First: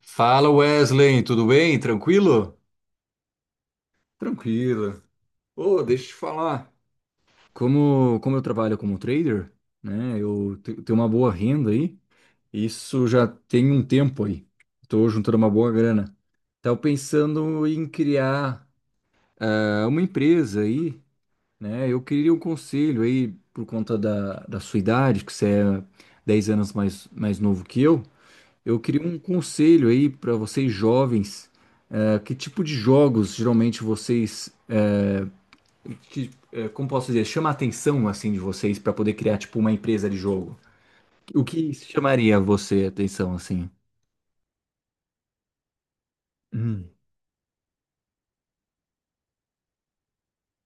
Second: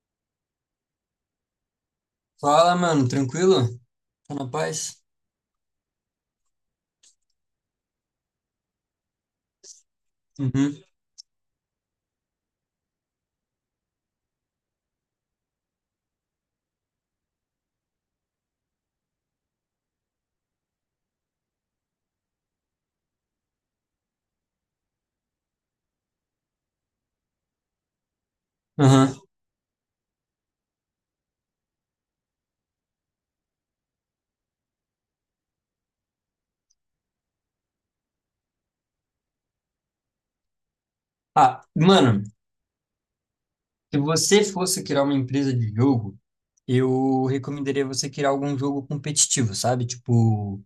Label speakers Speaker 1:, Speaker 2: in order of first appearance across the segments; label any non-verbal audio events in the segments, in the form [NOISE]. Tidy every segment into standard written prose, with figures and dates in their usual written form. Speaker 1: Fala, Wesley, tudo bem? Tranquilo?
Speaker 2: Fala, mano, tranquilo? Tá na paz?
Speaker 1: Tranquilo. Ô, deixa eu te falar. Como eu trabalho como trader, né?
Speaker 2: Uhum.
Speaker 1: Tenho uma boa renda aí. Isso já tem um tempo aí. Estou juntando uma boa grana. Estava pensando em criar uma empresa aí, né? Eu queria um conselho aí por conta da sua idade, que você é 10 anos mais novo que eu. Eu queria
Speaker 2: Aham.
Speaker 1: um conselho aí para vocês jovens. É, que tipo de jogos geralmente vocês, que, é, como posso dizer, chama a atenção assim de vocês para poder criar tipo uma empresa de jogo? O
Speaker 2: Ah,
Speaker 1: que
Speaker 2: mano,
Speaker 1: chamaria você a atenção assim?
Speaker 2: se você fosse criar uma empresa de jogo,
Speaker 1: Hum,
Speaker 2: eu recomendaria você criar algum jogo competitivo, sabe? Tipo,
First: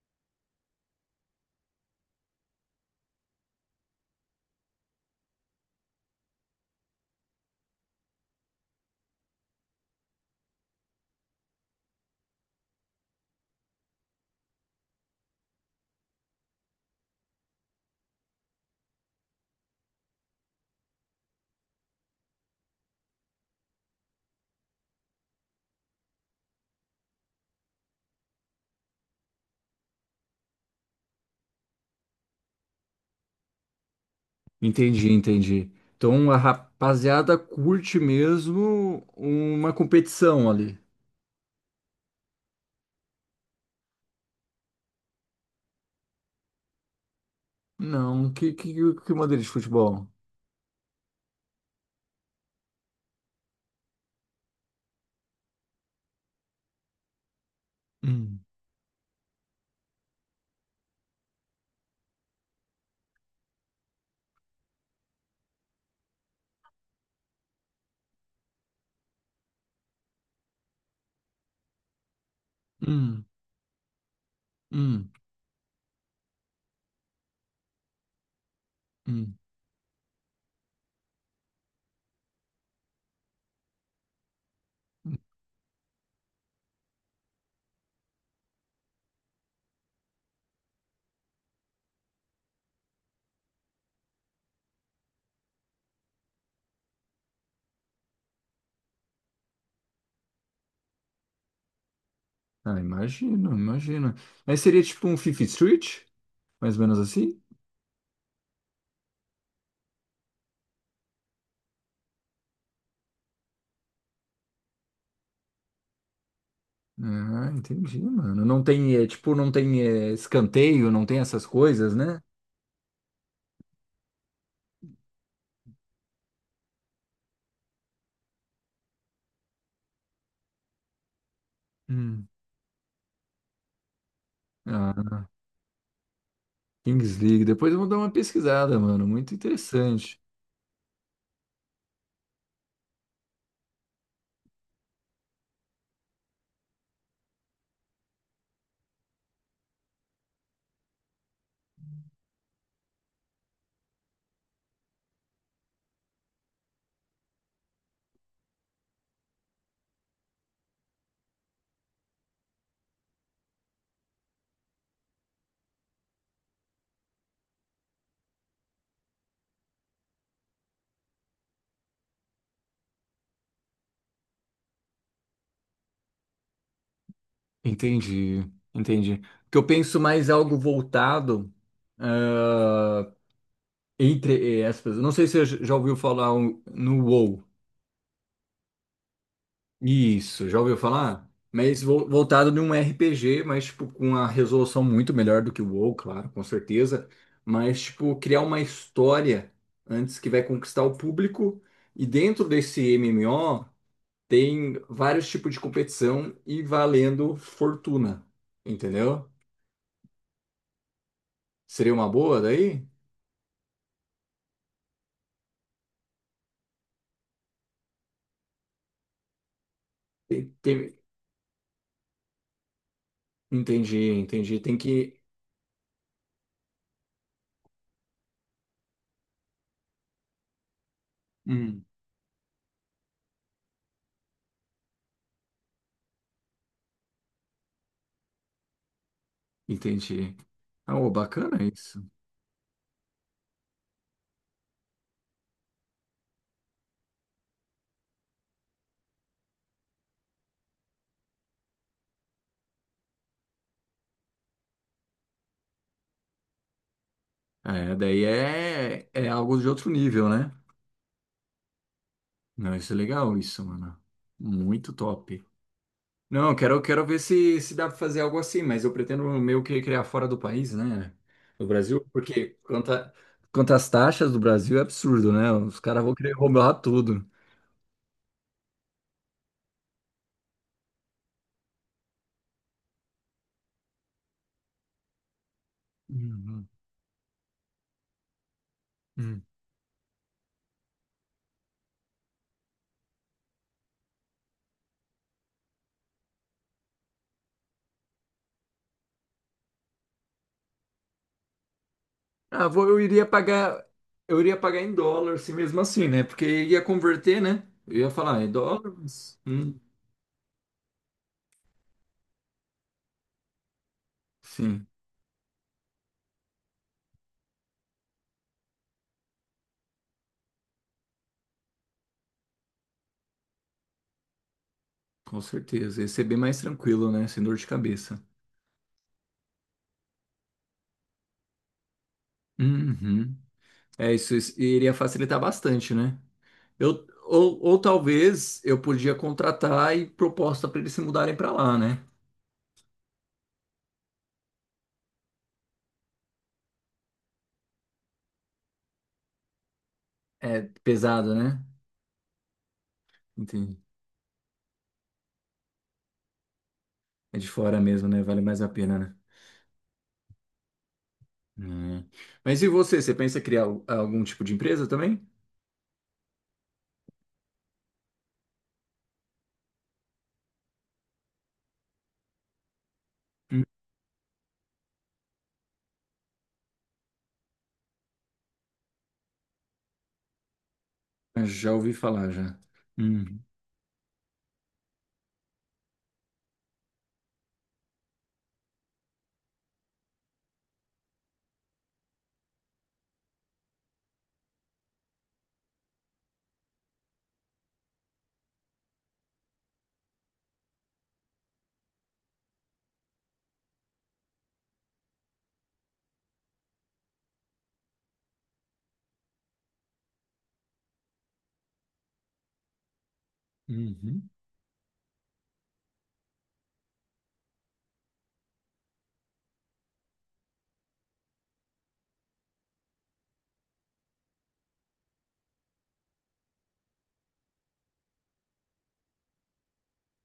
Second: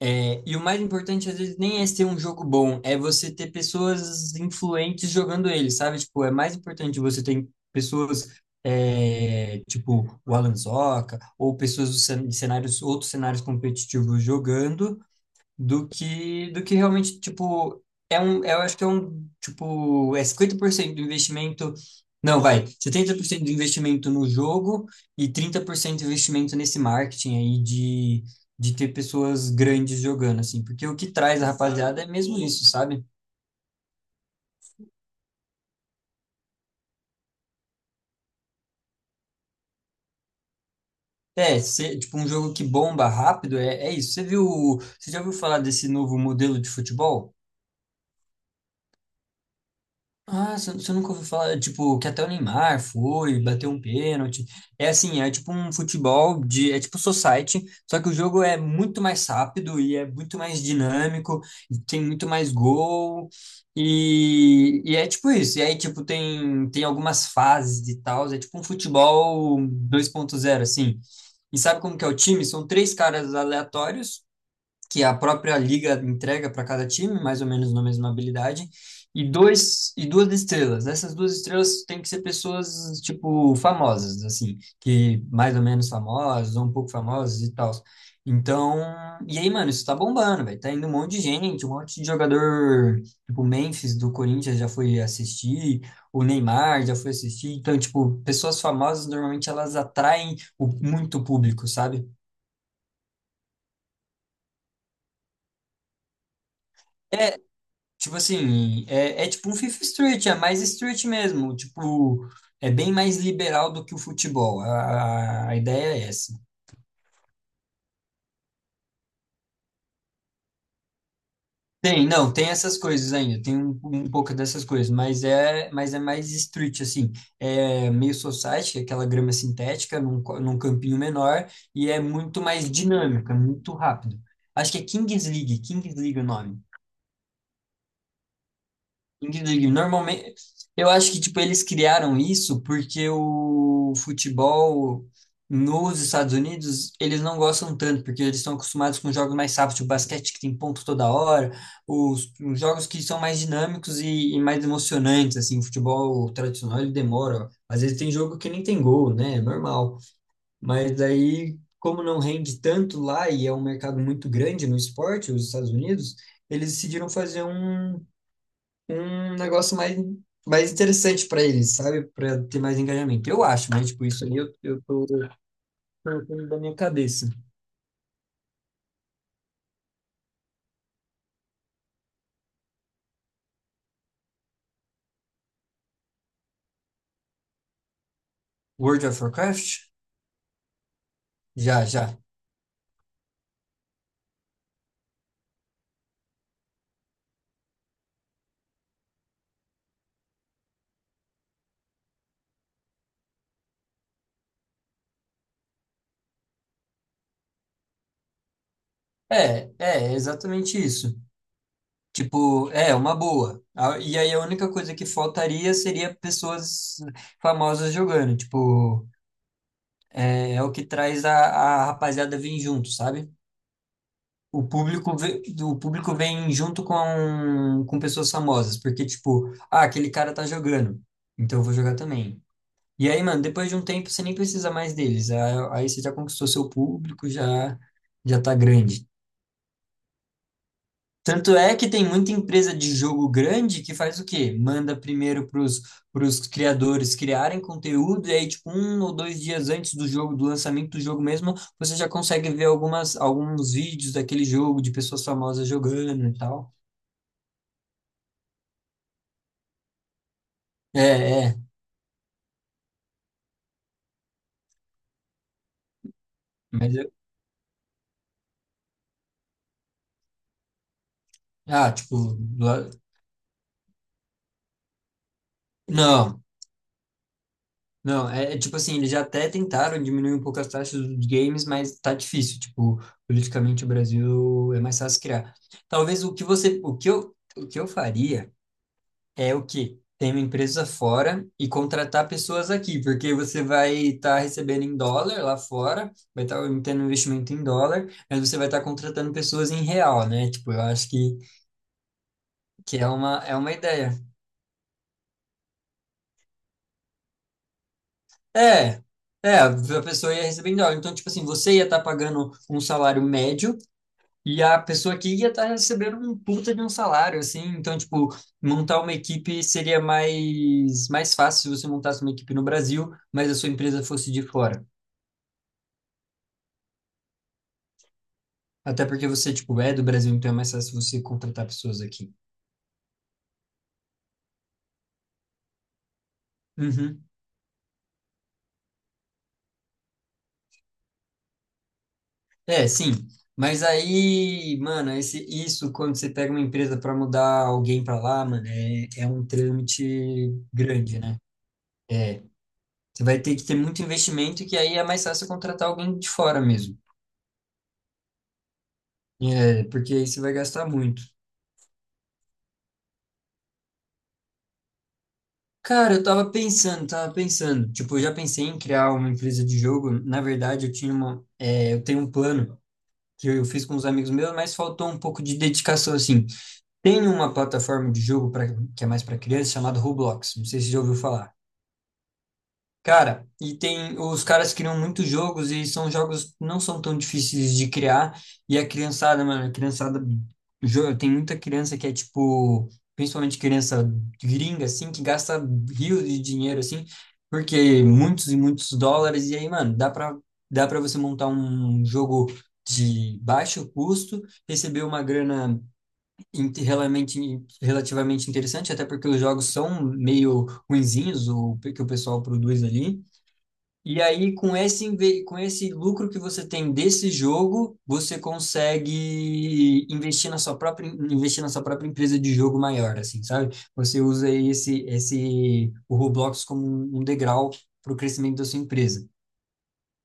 Speaker 2: e o mais importante às vezes nem é ser um jogo bom, é você ter pessoas influentes jogando ele, sabe? Tipo, é mais importante você ter pessoas tipo o Alan Zoca ou pessoas de cenários, outros cenários competitivos jogando do que realmente, tipo, eu acho que é um, tipo, é 50% do investimento, não, vai, 70% do investimento no jogo e 30% do investimento nesse marketing aí de ter pessoas grandes jogando, assim, porque o que traz a rapaziada é mesmo isso, sabe?
Speaker 1: entendi, entendi. Então a rapaziada curte mesmo uma competição ali.
Speaker 2: É, tipo, um jogo que bomba rápido, é, é isso. Você viu, você já ouviu falar desse novo modelo de futebol?
Speaker 1: Não, que maneira de futebol?
Speaker 2: Ah, você nunca ouviu falar, tipo, que até o Neymar foi, bateu um pênalti. É assim, é tipo society, só que o
Speaker 1: Hum,
Speaker 2: jogo é muito mais rápido e é muito mais dinâmico, e tem muito mais gol, e é tipo isso. E aí, tipo, tem algumas fases e tal, é tipo um futebol 2.0 assim. E sabe como que é o time? São três
Speaker 1: hum,
Speaker 2: caras aleatórios, que
Speaker 1: hum,
Speaker 2: a própria liga entrega para cada time, mais ou menos na mesma habilidade, e
Speaker 1: hum.
Speaker 2: dois e duas estrelas. Essas duas estrelas têm que ser pessoas tipo famosas, assim, que mais ou menos famosas, ou um pouco famosas e tal. Então, e aí, mano, isso tá bombando, velho. Tá indo um monte de gente, um monte de jogador, tipo, o Memphis do Corinthians já foi assistir, o Neymar já foi assistir. Então, tipo, pessoas famosas normalmente elas atraem muito público, sabe?
Speaker 1: Ah, imagino, imagino. Mas seria tipo um Fifa Street? Mais ou menos
Speaker 2: É,
Speaker 1: assim?
Speaker 2: tipo assim, é tipo um Fifth Street, é mais street mesmo. Tipo, é bem mais liberal do que o futebol. A ideia é essa.
Speaker 1: Ah, entendi, mano. Não tem escanteio, não tem essas coisas,
Speaker 2: Tem,
Speaker 1: né?
Speaker 2: não, tem essas coisas ainda, tem um pouco dessas coisas, mas é mais street, assim. É meio society, que é aquela grama sintética num campinho menor, e é
Speaker 1: Hum.
Speaker 2: muito mais dinâmica, muito rápido. Acho que é
Speaker 1: Ah,
Speaker 2: Kings League, Kings League é o nome.
Speaker 1: Kings League. Depois eu vou dar uma pesquisada, mano. Muito
Speaker 2: Indeed,
Speaker 1: interessante.
Speaker 2: normalmente, eu acho que tipo eles criaram isso porque o futebol nos Estados Unidos eles não gostam tanto porque eles estão acostumados com jogos mais rápidos, o basquete que tem ponto toda hora, os jogos que são mais dinâmicos e mais emocionantes assim. O futebol tradicional ele demora, às vezes tem jogo que nem tem gol, né? É normal. Mas aí como não rende tanto lá e é um mercado muito grande no esporte, os Estados Unidos eles decidiram fazer um negócio mais interessante para eles, sabe? Para ter mais engajamento. Eu acho, mas tipo, isso aí eu tô colocando da minha cabeça.
Speaker 1: Entendi, entendi. Porque eu penso mais algo voltado ah, entre aspas. Não sei se você já ouviu falar no WoW.
Speaker 2: World of Warcraft?
Speaker 1: Isso, já ouviu falar? Mas
Speaker 2: Já, já.
Speaker 1: voltado num RPG, mas tipo com uma resolução muito melhor do que o WoW, claro, com certeza. Mas tipo criar uma história antes que vai conquistar o público. E dentro desse MMO tem vários tipos de competição e valendo fortuna, entendeu?
Speaker 2: É exatamente isso.
Speaker 1: Seria uma boa
Speaker 2: Tipo,
Speaker 1: daí?
Speaker 2: é uma boa. E aí a única coisa que faltaria seria pessoas famosas jogando. Tipo,
Speaker 1: Tem-
Speaker 2: é o que
Speaker 1: tem-
Speaker 2: traz a rapaziada vir junto, sabe?
Speaker 1: Entendi, entendi.
Speaker 2: O
Speaker 1: Tem
Speaker 2: público,
Speaker 1: que
Speaker 2: o público vem junto com pessoas famosas, porque, tipo, ah, aquele cara tá jogando, então eu vou
Speaker 1: Hum,
Speaker 2: jogar também. E aí, mano, depois de um tempo você nem precisa mais deles. Aí você já conquistou seu público, já tá grande.
Speaker 1: entendi. Ah, ô,
Speaker 2: Tanto
Speaker 1: bacana
Speaker 2: é que
Speaker 1: isso.
Speaker 2: tem muita empresa de jogo grande que faz o quê? Manda primeiro pros criadores criarem conteúdo, e aí, tipo, 1 ou 2 dias antes do jogo, do lançamento do jogo mesmo, você já consegue ver algumas, alguns vídeos daquele jogo, de pessoas famosas jogando e tal.
Speaker 1: É, daí é, é algo de outro nível, né?
Speaker 2: É, é,
Speaker 1: Não, isso é legal, isso, mano. Muito top. Não, eu quero,
Speaker 2: mas
Speaker 1: quero
Speaker 2: eu,
Speaker 1: ver se, se dá pra fazer algo assim, mas eu pretendo meio que criar fora do país, né? Do
Speaker 2: ah,
Speaker 1: Brasil,
Speaker 2: tipo,
Speaker 1: porque
Speaker 2: lá-
Speaker 1: quanto às taxas do Brasil é absurdo, né? Os caras vão querer
Speaker 2: não,
Speaker 1: roubar tudo.
Speaker 2: não, é tipo assim, eles já até tentaram diminuir um pouco as taxas dos games, mas tá difícil, tipo, politicamente o Brasil é mais fácil criar. Talvez o que
Speaker 1: Uhum.
Speaker 2: você, o que eu faria
Speaker 1: Uhum.
Speaker 2: é o quê? Ter uma empresa fora e contratar pessoas aqui, porque você vai estar recebendo em dólar lá fora, vai estar tendo investimento em dólar, mas você vai estar contratando pessoas em real, né? Tipo, eu acho que,
Speaker 1: Ah, vou, eu iria
Speaker 2: é uma
Speaker 1: pagar,
Speaker 2: ideia.
Speaker 1: Eu iria pagar em dólar, se mesmo assim, né? Porque ia converter, né? Eu ia falar, em dólar?
Speaker 2: É,
Speaker 1: Mas,
Speaker 2: é, a pessoa ia receber em dólar. Então, tipo assim, você ia estar pagando um salário médio e a
Speaker 1: sim,
Speaker 2: pessoa aqui ia estar recebendo um puta de um salário, assim. Então, tipo, montar uma equipe seria mais fácil se você montasse uma equipe no Brasil, mas a sua empresa fosse de fora.
Speaker 1: com certeza. Ia ser bem mais tranquilo, né? Sem dor de cabeça.
Speaker 2: Até porque você, tipo, é do Brasil, então é mais fácil você contratar pessoas aqui.
Speaker 1: Uhum. É, isso iria facilitar bastante, né? Eu,
Speaker 2: Uhum.
Speaker 1: ou, ou talvez eu podia contratar e proposta para eles se mudarem para lá, né?
Speaker 2: É, sim. Mas aí, mano, isso quando você pega uma empresa para mudar alguém para lá, mano, é um trâmite
Speaker 1: É
Speaker 2: grande,
Speaker 1: pesado,
Speaker 2: né?
Speaker 1: né?
Speaker 2: É, você vai ter que ter
Speaker 1: Entendi.
Speaker 2: muito investimento, que aí é mais fácil contratar alguém de fora mesmo.
Speaker 1: É de fora mesmo, né? Vale mais a pena, né?
Speaker 2: É, porque aí você vai gastar muito.
Speaker 1: Hum. Mas e você? Você pensa em criar algum tipo de empresa também?
Speaker 2: Cara, eu tava pensando, tava pensando. Tipo, eu já pensei em criar uma empresa de jogo. Na verdade, eu tinha uma, eu tenho um plano que eu fiz com uns amigos meus, mas faltou um pouco de dedicação, assim. Tem uma plataforma de jogo que é mais para criança chamada Roblox. Não sei se você já ouviu falar.
Speaker 1: Já ouvi falar, já. Hum,
Speaker 2: Cara, e tem, os caras criam muitos jogos e são jogos que não são tão difíceis de criar. E a criançada, mano, a criançada, tem muita criança que é tipo, principalmente criança gringa, assim, que gasta rios de dinheiro, assim, porque muitos e muitos dólares. E aí, mano, dá pra você montar um jogo de baixo custo, receber uma grana relativamente, interessante, até porque os jogos são meio ruinzinhos, o que o pessoal produz ali. E
Speaker 1: uhum.
Speaker 2: aí, com esse lucro que você tem desse jogo, você consegue investir investir na sua própria empresa de jogo maior, assim, sabe? Você usa o Roblox como um degrau para o crescimento da sua empresa.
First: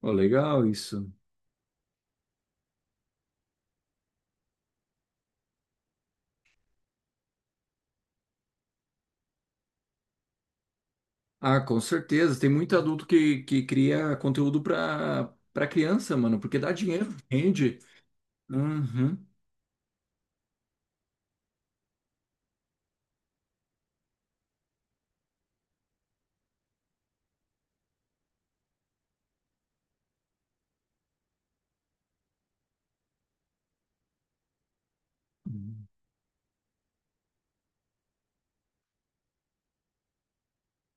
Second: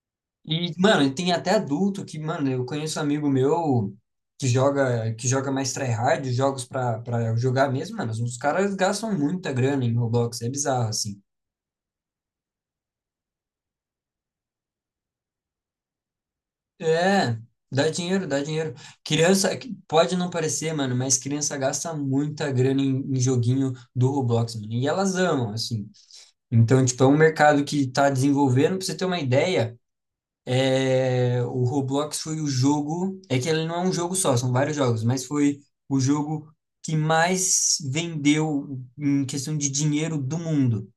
Speaker 1: Ó, legal
Speaker 2: E,
Speaker 1: isso.
Speaker 2: mano, tem até adulto que, mano, eu conheço um amigo meu que joga mais tryhard, jogos para jogar mesmo, mano, os caras gastam muita grana em Roblox, é bizarro, assim.
Speaker 1: Ah, com certeza. Tem muito adulto que cria conteúdo para para criança, mano, porque dá dinheiro,
Speaker 2: É,
Speaker 1: rende.
Speaker 2: dá dinheiro, dá dinheiro.
Speaker 1: Uhum.
Speaker 2: Criança, pode não parecer, mano, mas criança gasta muita grana em joguinho do Roblox, mano. E elas amam, assim. Então, tipo, é um mercado que tá desenvolvendo. Pra você ter uma ideia, o Roblox foi o jogo. É que ele não é um jogo só, são vários jogos, mas foi o jogo que mais vendeu em questão de dinheiro do mundo.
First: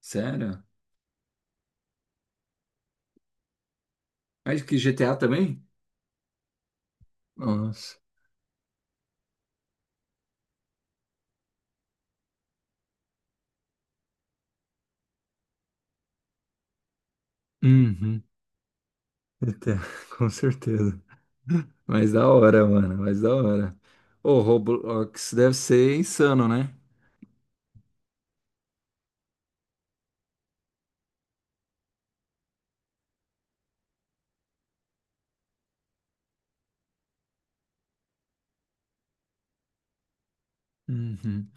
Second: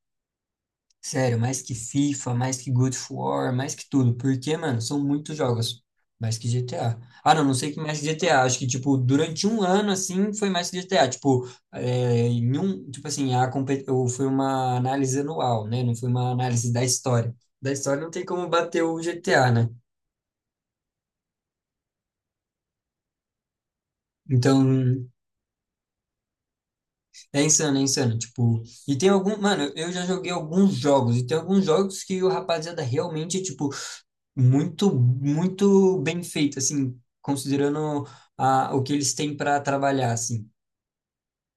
Speaker 1: Sério?
Speaker 2: Sério, mais que FIFA, mais que God of War, mais que tudo. Porque,
Speaker 1: Mas que
Speaker 2: mano, são
Speaker 1: GTA
Speaker 2: muitos
Speaker 1: também?
Speaker 2: jogos. Mais que GTA. Ah, não, não sei que
Speaker 1: Nossa.
Speaker 2: mais que GTA. Acho que, tipo, durante um ano, assim, foi mais que GTA. Tipo, em um, tipo assim, ou foi uma análise anual, né? Não foi uma análise da história. Da história não
Speaker 1: Uhum.
Speaker 2: tem como bater o GTA, né?
Speaker 1: Até, [LAUGHS] com certeza. Mas da hora, mano. Mas da hora. O
Speaker 2: Então,
Speaker 1: Roblox deve ser insano, né?
Speaker 2: é insano, é insano. Tipo, e tem algum. Mano, eu já joguei alguns jogos. E tem alguns jogos que o rapaziada realmente, tipo, muito, muito bem feito, assim, considerando o que eles têm para trabalhar, assim.
Speaker 1: Uhum.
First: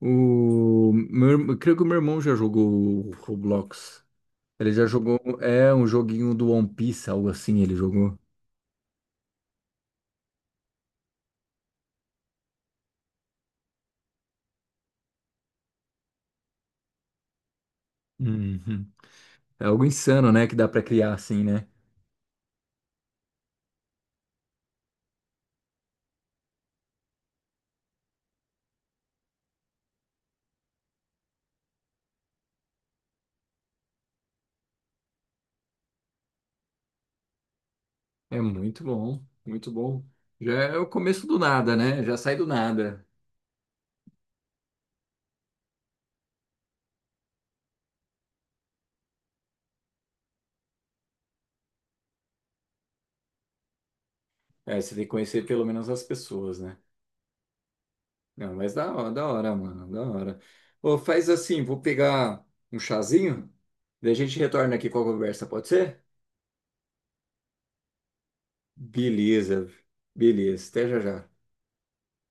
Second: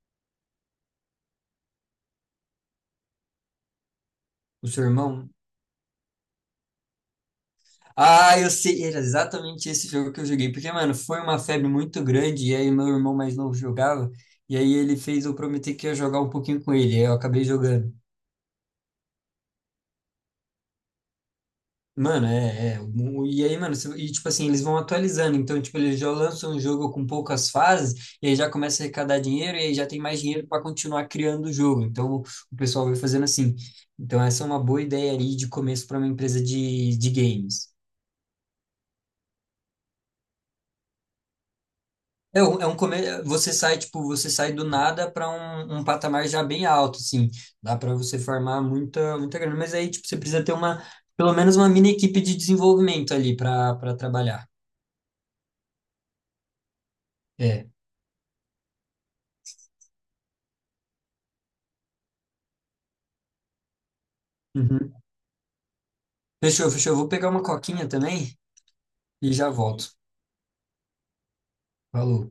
Speaker 1: Eu creio que o meu irmão já jogou o Roblox.
Speaker 2: O
Speaker 1: Ele
Speaker 2: seu
Speaker 1: já jogou,
Speaker 2: irmão.
Speaker 1: é um joguinho do One Piece, algo assim, ele jogou.
Speaker 2: Ah, eu sei, era exatamente esse jogo que eu joguei, porque, mano, foi uma febre muito grande, e aí meu irmão mais novo jogava, e aí ele fez eu prometer que ia jogar um pouquinho com ele, e aí eu acabei jogando.
Speaker 1: Uhum. É algo insano, né, que dá pra criar assim, né?
Speaker 2: Mano, é, é. E aí, mano, e tipo assim, eles vão atualizando. Então, tipo, eles já lançam um jogo com poucas fases, e aí já começa a arrecadar dinheiro, e aí já tem mais dinheiro para continuar criando o jogo. Então, o pessoal vai fazendo assim. Então, essa é uma boa ideia aí de começo para uma empresa de games.
Speaker 1: É muito bom, muito bom. Já é o começo do nada, né? Já sai
Speaker 2: É
Speaker 1: do
Speaker 2: um, é um
Speaker 1: nada.
Speaker 2: come... Você sai, tipo, você sai do nada para um patamar já bem alto, assim. Dá para você formar muita, muita grana. Mas aí, tipo, você precisa ter uma, pelo menos uma mini equipe de desenvolvimento ali para trabalhar.
Speaker 1: É, você tem que conhecer pelo menos as pessoas, né?
Speaker 2: É.
Speaker 1: Não, mas da hora, mano, da hora. Ô, faz assim, vou pegar um chazinho, daí a gente retorna aqui
Speaker 2: Uhum.
Speaker 1: com a conversa, pode ser?
Speaker 2: Fechou, fechou. Eu vou pegar uma coquinha também e já
Speaker 1: Beleza,
Speaker 2: volto.
Speaker 1: beleza, até já já.
Speaker 2: Falou.